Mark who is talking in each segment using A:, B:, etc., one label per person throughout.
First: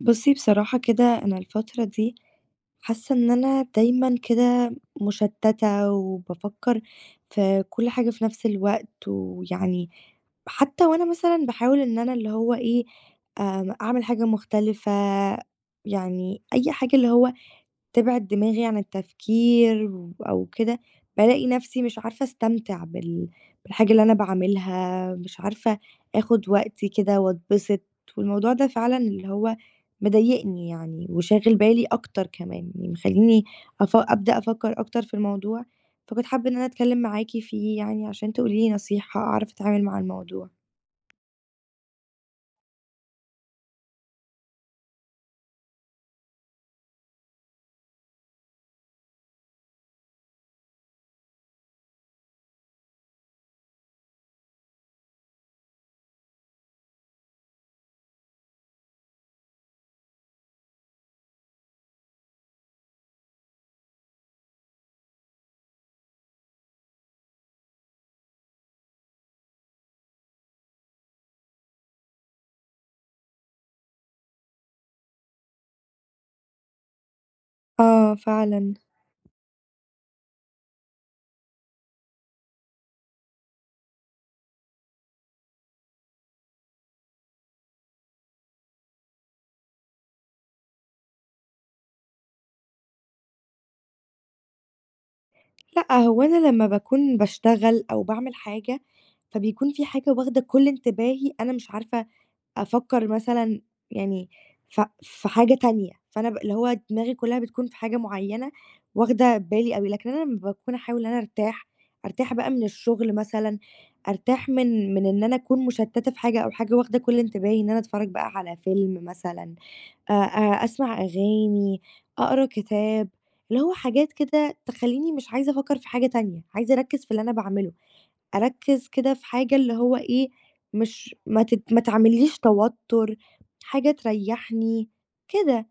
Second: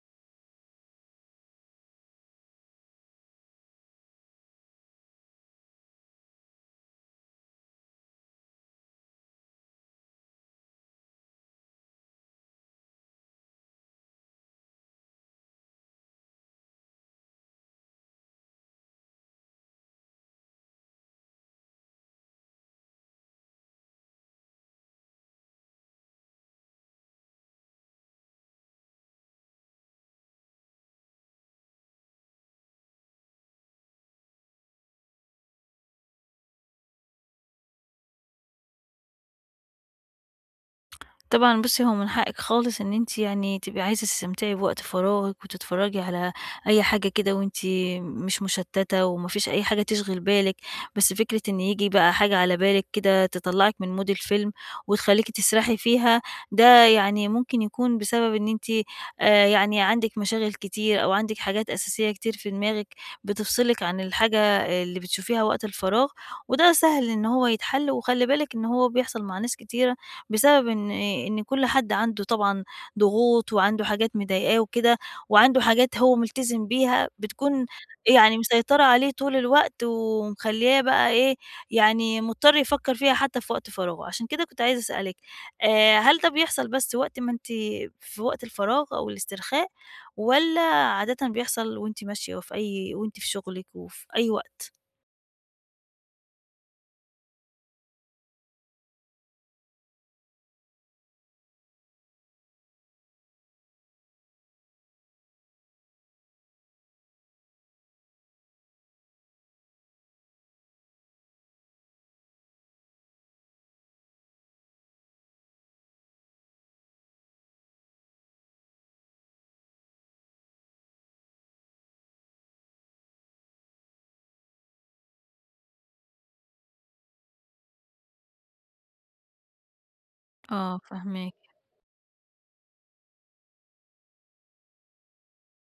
A: بُصّي بصراحة كده أنا الفترة دي حاسة إن أنا دايمًا كده مشتتة، وبافكّر في كل حاجة في نفس الوقت، ويعني حتى وأنا مثلًا باحاول إن أنا اللي هو إيه، آمم، أعمل حاجة مختلفة، يعني أي حاجة اللي هو تبعد دماغي عن التفكير أو كده، بالاقي نفسي مش عارفة أستمتع بالحاجة اللي أنا باعملها، مش عارفة آخد وقتي كده وأتبسط، والموضوع ده فعلًا اللي هو مضايقني يعني، وشاغل بالي أكتر كمان، يعني مخلّيني أبدأ أفكر أكتر في الموضوع، فكنت حابة إن أنا أتكلم معاكِ فيه يعني عشان تقولي لي نصيحة أعرف أتعامل مع الموضوع.
B: طبعًا بُصّي، هو من حقِّك خالص إن أنتِ يعني تبقي عايزة تستمتعي بوقت فراغِك وتتفرّجي على أي حاجة كده، وأنتِ مش مشتّتة وما فيش أي حاجة تشغِل بالِك. بس فكرة إن ييجي بقى حاجة على بالِك كده تطلّعِك من mood الفيلم وتخلّيكِ تسرحي فيها، ده يعني ممكن يكون بسبب إن أنتِ يعني عندِك مشاغل كتير، أو عندِك حاجات أساسية كتير في دماغِك بتفصِلِك عن الحاجة اللي بتشوفيها وقت الفراغ. وده سهل إن هو يتحَل، وخلّي بالِك إن هو بيحصل مع ناس كتيرة، بسبب إن كل حد عنده طبعًا ضغوط وعنده حاجات مضايقاه وكده، وعنده حاجات هو ملتزم بيها بتكون
A: آه
B: يعني
A: فعلًا.
B: مسيطرة عليه طول الوقت، ومخلّياه بقى إيه، يعني مضطر يفكّر فيها حتى في وقت فراغه. عشان كده كنت عايزة أسألِك، هل ده بيحصل بس وقت ما أنتِ في وقت الفراغ أو الاسترخاء، والّا عادةً بيحصل وأنتِ ماشية وفي أي وأنتِ في شغلِك وفي أي وقت؟
A: لأ، هو أنا لمّا باكون باشتغل أو باعمل حاجة، فبيكون في حاجة واخدة كل انتباهي، أنا مش عارفة أفكّر مثلًا يعني في حاجة تانية، فأنا ب اللي هو دماغي كلّها بتكون في حاجة معيّنة واخدة بالي أوي، لكن أنا لمّا باكون أحاول إن أنا أرتاح، أرتاح بقى من الشغل مثلًا، أرتاح من إن أنا أكون مشتّتة في حاجة أو حاجة واخدة كل انتباهي، إن أنا أتفرّج بقى على فيلم مثلًا، أسمع أغاني، أقرا كتاب، اللي هو حاجات كده تخلّيني مش عايزة أفكّر في حاجة تانية، عايزة أركّز في اللي أنا باعمله، أركّز كده في حاجة اللي هو إيه،
B: آه،
A: مش
B: فاهماك.
A: ما تعملّيش توتُّر، حاجة تريّحني، كده.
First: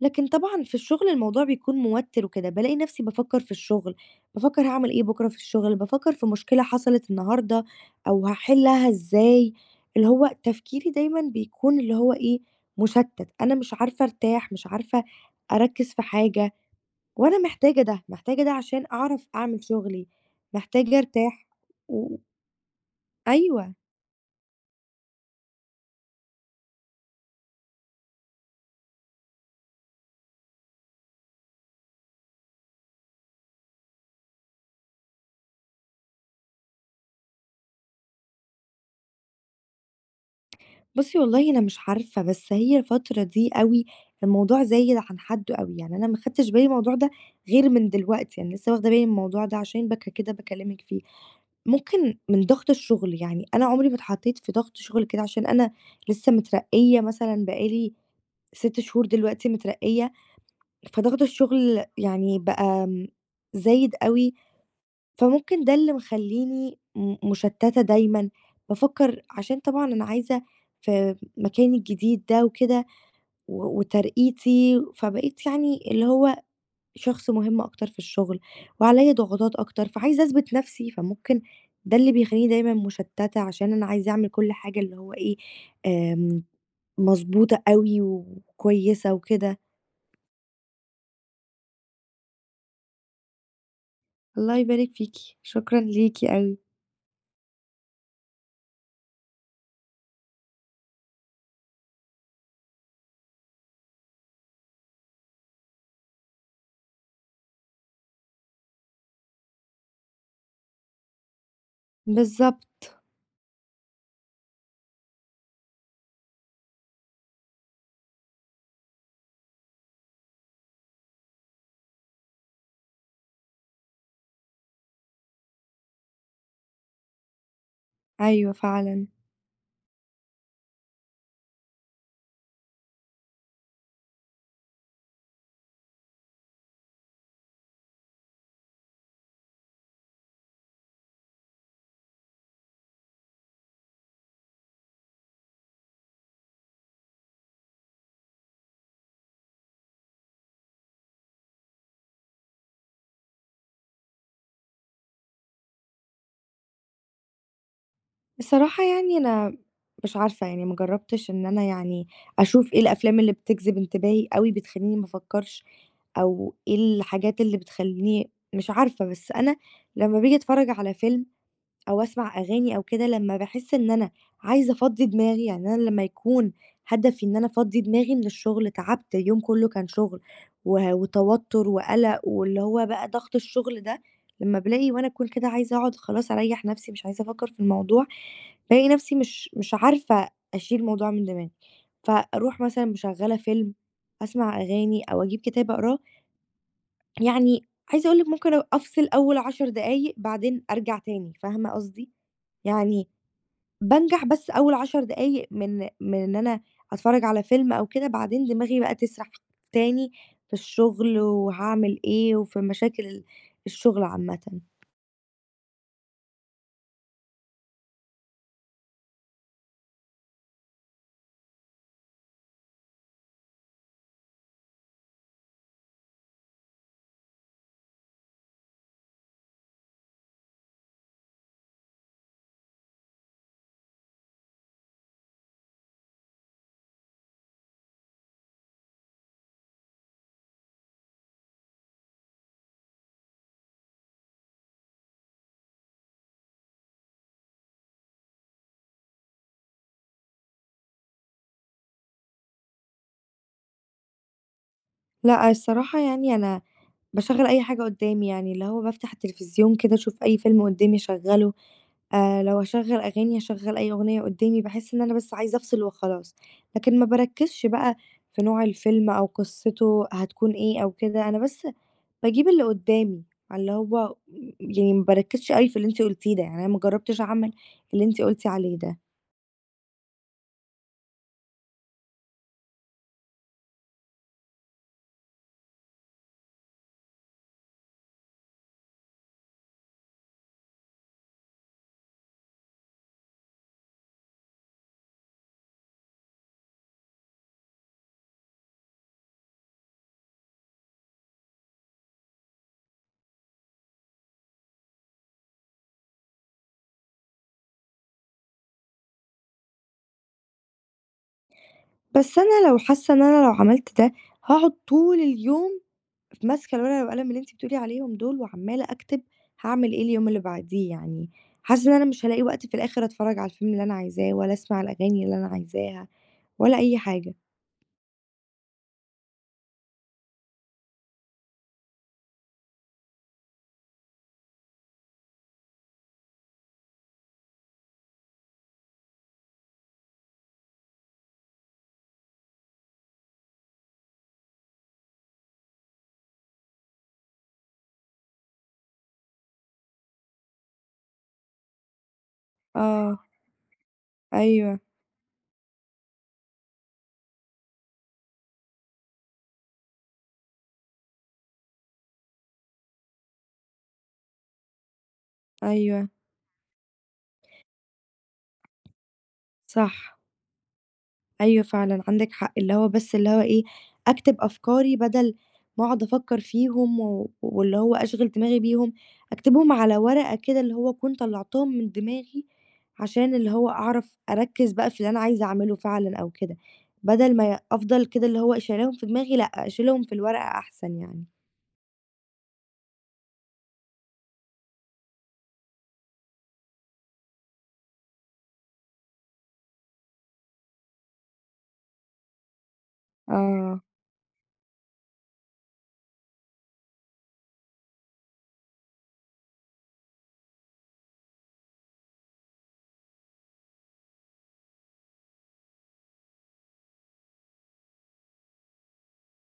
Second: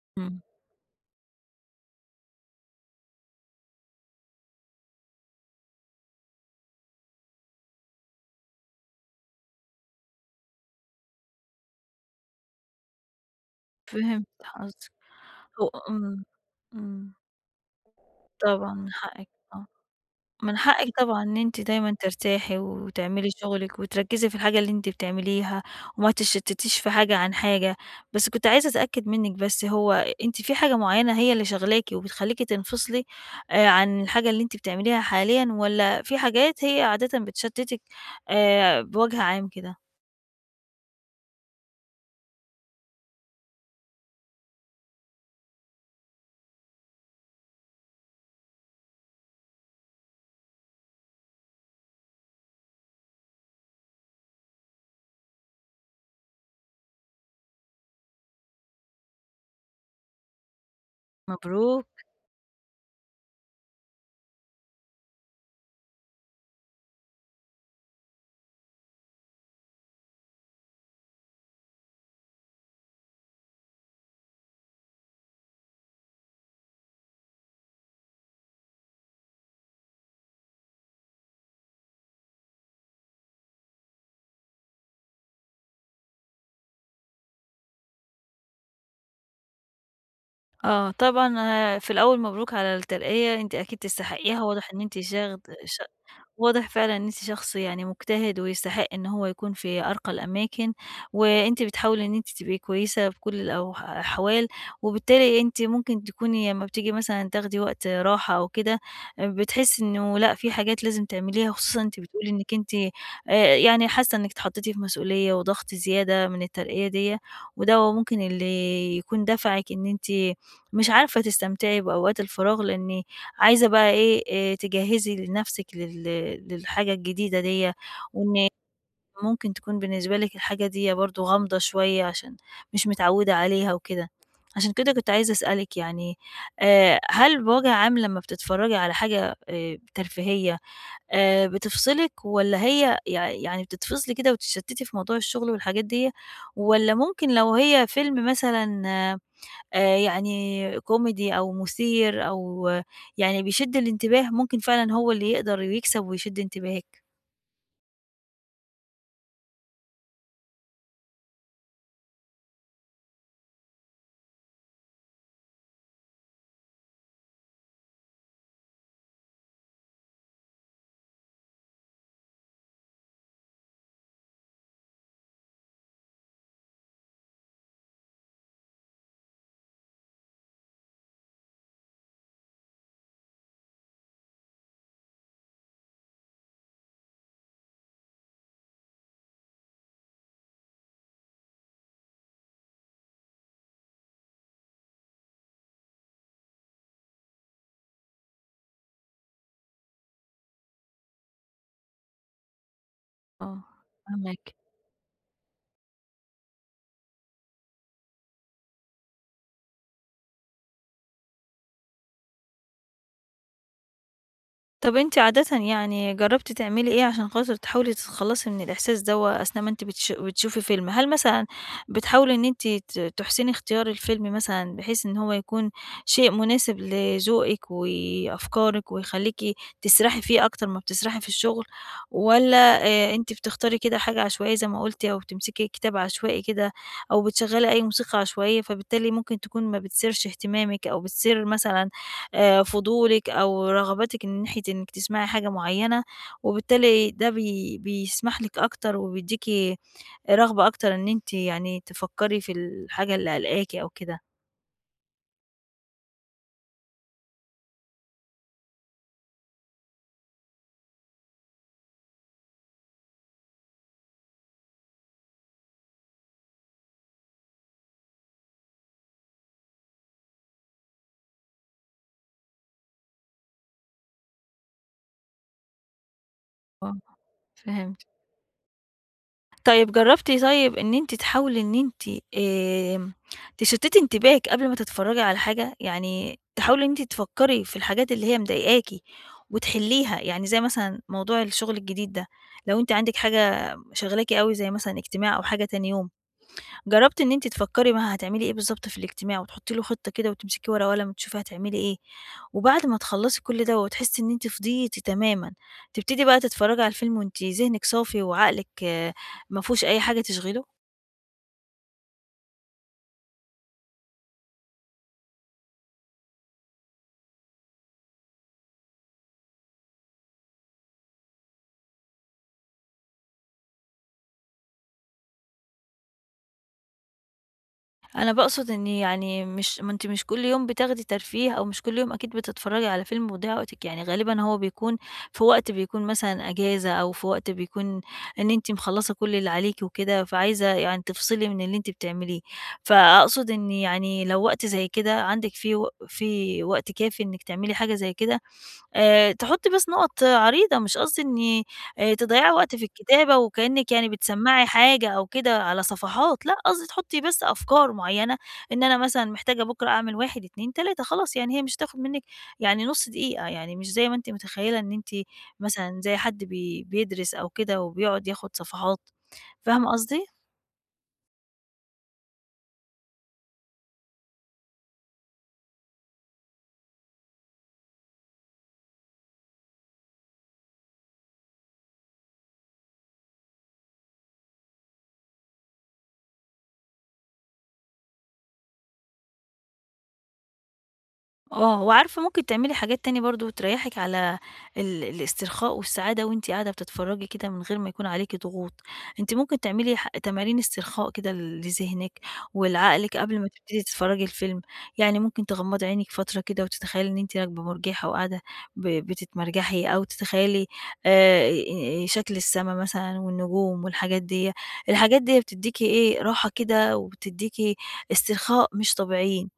A: لكن
B: إمم.
A: طبعًا في الشغل الموضوع بيكون موتِّر وكده، بالاقي نفسي بافكّر في الشغل، بافكّر هاعمل إيه بكرة في الشغل، بافكّر في مشكلة حصلت النهارده أو هاحلّها إزاي، اللي هو تفكيري دايمًا بيكون اللي هو إيه، مُشتَّت، أنا مش عارفة
B: فهمت
A: أرتاح، مش
B: قصدِك.
A: عارفة
B: هو
A: أركّز في
B: إمم،
A: حاجة
B: إمم.
A: وأنا محتاجة ده، محتاجة ده
B: طبعًا
A: عشان
B: من
A: أعرف
B: حقِّك.
A: أعمل
B: آه،
A: شغلي،
B: من حقِّك
A: محتاجة
B: طبعًا إن
A: أرتاح
B: أنتِ دايمًا
A: و
B: ترتاحي وتعملي
A: أيوه.
B: شغلِك وتركّزي في الحاجة اللي أنتِ بتعمليها، وما تتشتتيش في حاجة عن حاجة. بس كنت عايزة أتأكد منِّك، بس هو أنتِ في حاجة معيّنة هي اللي شاغلاكِ وبتخلّيكِ تنفصلي عن الحاجة اللي أنتِ بتعمليها حاليًا، والّا في حاجات هي عادةً بتشتتِك بوجه عام كده؟
A: بُصّي والله أنا مش عارفة، بس هي الفترة دي أوي الموضوع زايد عن حدّه أوي، يعني أنا ما خدتش بالي من الموضوع ده غير من دلوقتي، يعني لسه واخدة بالي من الموضوع ده عشان كده باكلمِك فيه. ممكن من ضغط الشغل، يعني أنا عمري ما اتحطيت في ضغط شغل كده عشان أنا لسه مترقية مثلًا بقى لي 6 شهور دلوقتي مترقية، فضغط الشغل
B: مبروك.
A: يعني بقى زايد أوي، فممكن ده اللي مخلّيني مشتتة دايمًا، بافكّر عشان طبعًا أنا عايزة في مكاني الجديد ده وكده وترقيتي، فبقيت يعني اللي هو شخص مهم أكتر في الشغل، وعليّا ضغوطات أكتر، فعايزة أثبت نفسي، فممكن ده اللي بيخلّيني دايمًا مشتتة عشان أنا عايزة أعمل كل حاجة اللي هو إيه، آمم، مضبوطة أوي وكويسة وكده.
B: آه، طبعًا في الأول مبروك على الترقية، أنتِ أكيد تستحقيها.
A: الله
B: واضح إن
A: يبارك
B: أنتِ
A: فيكِ،
B: شاغد ش
A: شكرًا ليكِ أوي.
B: واضح فعلًا إن أنتِ شخص يعني مجتهد، ويستحق إن هو يكون في أرقى الأماكن، وأنتِ بتحاولي إن أنتِ تبقي كويسة بكل الأحوال. وبالتالي أنتِ ممكن تكوني أمّا بتيجي مثلًا تاخدي وقت راحة أو كده، بتحسي إنه لأ، في حاجات لازم تعمليها، خصوصًا أنتِ بتقولي إنِّك أنتِ
A: بالضبط،
B: يعني حاسة إنِّك اتحطيتِ في مسؤولية وضغط زيادة من الترقية ديّة، وده هو ممكن اللي يكون دفعِك إن أنتِ مش عارفة تستمتعي بأوقات الفراغ، لإن عايزة بقى إيه، تجهّزي لنَفْسِك للحاجة الجديدة ديّة، وإن
A: أيوه فعلًا.
B: ممكن تكون بالنسبة لِك الحاجة ديّة برضه غامضة شوية، عشان مش متعوّدة عليها وكده. عشان كده كنت عايزة أسألِك، يعني هل بوجه عام لمّا بتتفرّجي على حاجة ترفيهية بتفصلِك، والّا هي يعني بتتفصلي كده وتتشتّتي في موضوع الشُغل والحاجات ديّة، والّا ممكن لو هي فيلم مثلًا يعني كوميدي أو مثير أو يعني بيشد الانتباه، ممكن فعلًا هو اللي يقدر يكسب ويشد انتباهِك.
A: بصراحة يعني أنا مش عارفة يعني ما جرّبتش إن أنا يعني أشوف إيه الأفلام اللي بتجذب انتباهي أوي، بتخلّيني ما أفكّرش أو إيه الحاجات اللي بتخلّيني مش عارفة، بس أنا لمّا باجي أتفرّج على فيلم أو أسمع أغاني أو كده لمّا باحس إن أنا عايزة أفضّي دماغي، يعني أنا لمّا يكون هدفي إن أنا أفضّي دماغي من الشغل، تعبت اليوم كلّه كان شغل وتوتر وقلق واللي هو بقى ضغط الشغل ده، لمّا بالاقي وأنا أكون كده عايزة أقعد خلاص أريّح نفسي مش عايزة أفكّر في الموضوع، بالاقي نفسي مش عارفة أشيل الموضوع من دماغي، فأروح مثلًا مشغّلة فيلم، أسمع أغاني أو أجيب كتاب أقراه، يعني عايزة أقول لِك ممكن أفصل أول 10 دقايق بعدين أرجع تاني، فاهمة قصدي؟ يعني
B: آه.
A: بانجح بس
B: فاهماكِ.
A: أول 10 دقايق من إن أنا أتفرّج على فيلم أو كده، بعدين دماغي بقى تسرح تاني في الشغل وهاعمل إيه، وفي مشاكل الشغل عامةً.
B: طب أنتِ عادةً يعني جرّبتِ تعملي إيه عشان خاطر تحاولي تتخلّصي من الإحساس دوّة أثناء ما أنتِ بتشوفي فيلم؟ هل مثلًا بتحاولي إن أنتِ تحسني اختيار الفيلم مثلًا، بحيث إن هو يكون شيء مناسب لذوقِك وأفكارِك، ويخلّيكِ تسرحي فيه أكتر ما بتسرحي في الشغل؟ والّا أنتِ بتختاري كده حاجة عشوائية زي ما قُلتِ، أو بتمسكي كتاب عشوائي كده، أو بتشغّلي أي موسيقى عشوائية، فبالتالي ممكن تكون ما بتثيرش اهتمامِك، أو بتثير مثلًا فضولِك أو رغبتِك من ناحية إنِّك تسمعي حاجة معيّنة، وبالتالي ده بيسمح لِك أكتر، وبيدّيكِ رغبة أكتر إن أنتِ يعني تفكّري في الحاجة اللي قالقاكِ أو كده.
A: لأ الصراحة يعني أنا باشغّل أي حاجة قدّامي، يعني اللي هو بافتح التلفزيون كده أشوف أي فيلم قدّامي أشغّله. لو هاشغّل أغاني، هاشغّل أي أغنية قدّامي باحس إن أنا بس عايزة أفصل وخلاص، لكن ما باركّزش بقى في نوع الفيلم أو قصته هتكون إيه أو كده، أنا بس باجيب اللي قدّامي، اللي هو يعني ما باركّزش أوي في اللي أنتِ قُلتيه ده، يعني أنا ما
B: آه،
A: جرّبتش أعمل
B: فهمت.
A: اللي أنتِ قُلتِ عليه ده،
B: طيب جرّبتِ، طيب إن أنتِ تحاولي إن أنتِ تشتِّتي انتباهِك قبل ما تتفرّجي على حاجة؟ يعني تحاولي إن أنتِ تفكّري في الحاجات اللي هي مضايقاكِ وتحلّيها، يعني زي مثلًا موضوع الشغل الجديد ده. لو أنتِ عندِك حاجة شاغلاكِ أوي زي مثلًا اجتماع أو حاجة تاني يوم، جربتِ إن أنتِ تفكّري بقى هتعملي إيه بالضبط في الاجتماع، وتحطّي له خطة كده، وتمسكي ورقة وقلم وتشوفي هتعملي إيه، وبعد ما تخلّصي كل ده وتحسّي إن أنتِ فضيتِ تمامًا، تبتدي بقى تتفرّجي على الفيلم وأنتِ ذهنِك صافي وعقلِك ما فيهوش أي حاجة تشغله؟
A: بس أنا لو حاسة إن أنا لو عملت ده هاقعد طول اليوم ماسكة الورقة والقلم اللي أنتِ بتقولي عليهم دول، وعمّالة أكتب هاعمل إيه اليوم اللي بعديه يعني، حاسة إن أنا مش هالاقي وقت في الآخر أتفرّج على الفيلم اللي أنا عايزاه، ولا أسمع الأغاني اللي أنا عايزاها، ولا أي حاجة.
B: أنا باقصد إن يعني مش، ما أنتِ مش كل يوم بتاخدي ترفيه، أو مش كل يوم أكيد بتتفرّجي على فيلم وتضيّعي وقتِك، يعني غالبًا هو بيكون في وقت بيكون مثلًا أجازة، أو في وقت بيكون إن أنتِ مخلّصة كل اللي عليكِ وكده، فعايزة يعني تفصلي من اللي أنتِ بتعمليه. فأقصد إن يعني لو وقت زي كده عندِك فيه و في وقت كافي إنِّك تعملي حاجة زي كده، تحُطّي بس نُقط عريضة. مش قصدي إني تضيّعي وقت في
A: آه،
B: الكتابة، وكإنِّك يعني بتسمّعي
A: أيوه،
B: حاجة أو كده على صفحات، لأ، قصدي تحُطّي بس أفكار معيّنة، إن أنا مثلًا محتاجة بُكرة أعمل 1، 2، 3، خلاص. يعني هي مش هتاخُد منِّك يعني نُص دقيقة، يعني مش زي ما أنتِ متخيّلة إن أنتِ مثلًا
A: أيوه،
B: زي حد بيدرس أو كده وبيقعد ياخُد صفحات، فاهمة
A: صح.
B: قصدي؟
A: أيوه فعلًا عندِك حق، اللي هو بس اللي هو إيه، أكتب أفكاري بدل ما أقعد أفكّر فيهم و واللي هو أشغِل دماغي بيهم، أكتبهم على ورقة كده اللي هو أكون طلّعتهم من دماغي، عشان اللي هو أعرف أركّز بقى في اللي أنا عايزة أعمله فعلًا أو كده، بدل ما أفضل كده اللي هو شايلاهم في دماغي، لأ أشيلهم في الورقة أحسن يعني.
B: آه، وعارفة ممكن تعملي حاجات تانية برضه تريّحِك على الاسترخاء والسعادة، وأنتِ قاعدة بتتفرّجي كده من غير ما يكون عليكِ ضغوط. أنتِ ممكن تعملي تمارين استرخاء كده لذهنِك ولعقلِك قبل ما
A: آه،
B: تبتدي تتفرّجي الفيلم، يعني ممكن تغمّضي عينِك فترة كده وتتخيّلي إن أنتِ راكبة مُرجحة وقاعدة بتتمرجحي، أو تتخيّلي آآ شكل السما مثلًا والنجوم والحاجات ديّة. الحاجات ديّة بتدّيكِ إيه، راحة كده، وبتدّيكِ استرخاء مش طبيعيين.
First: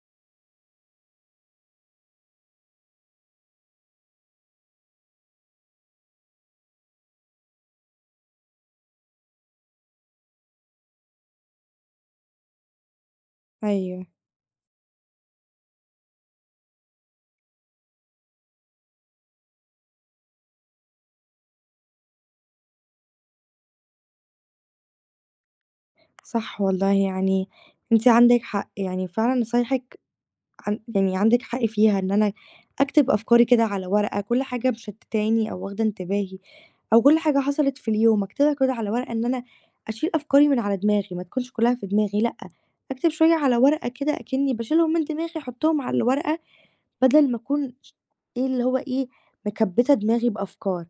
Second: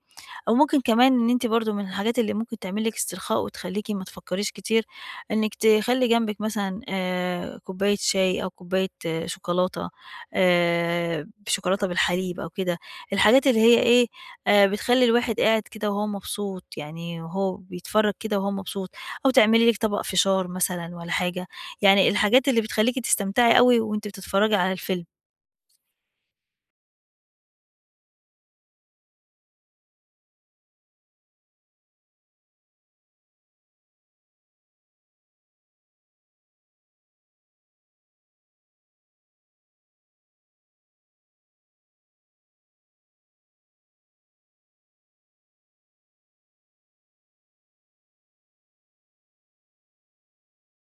B: أو ممكن كمان إن أنتِ برضه من الحاجات اللي ممكن تعمل لِك استرخاء وتخلّيكِ ما تفكّريش كتير، إنِّك تخلّي جنبِك مثلًا كوباية شاي، أو كوباية شوكولاتة، بالحليب أو كده، الحاجات اللي هي
A: أيوه،
B: إيه، بتخلّي الواحد قاعد كده وهو مبسوط، يعني وهو بيتفرّج كده وهو مبسوط، أو تعملي لِك طبق فشار مثلًا والّا حاجة، يعني الحاجات اللي بتخلّيكِ تستمتعي أوي وأنتِ بتتفرّجي على الفيلم.
A: صح والله يعني أنتِ عندِك حق، يعني فعلًا نصايحِك عن يعني عندِك حق فيها إن أنا أكتب أفكاري كده على ورقة، كل حاجة مشتتاني أو واخدة انتباهي أو كل حاجة حصلت في اليوم أكتبها كده على ورقة، إن أنا أشيل أفكاري من على دماغي، ما تكونش كلها في دماغي لأ، أكتب شوية على ورقة كده أكني باشيلهم من دماغي أحطهم على الورقة، بدل ما أكون إيه اللي هو إيه، مكبّتة دماغي بأفكار.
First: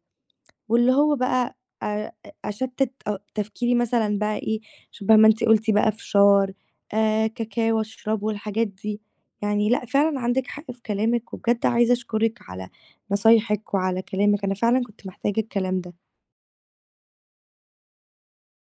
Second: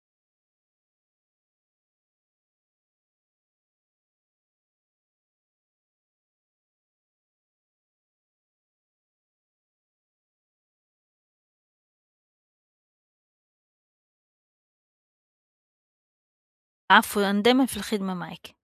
A: واللي هو بقى أ أشتِّت تفكيري مثلًا بقى إيه، شبه ما أنتِ قُلتِ بقى فشار، كاكاو أشربه، الحاجات دي. يعني لأ، فعلًا عندِك حق في كلامِك، وبجد عايزة أشكرِك على نصايحِك وعلى كلامِك، أنا فعلًا كنت محتاجة الكلام ده.
B: العفو، أنا دايمًا في الخدمة معاكِ.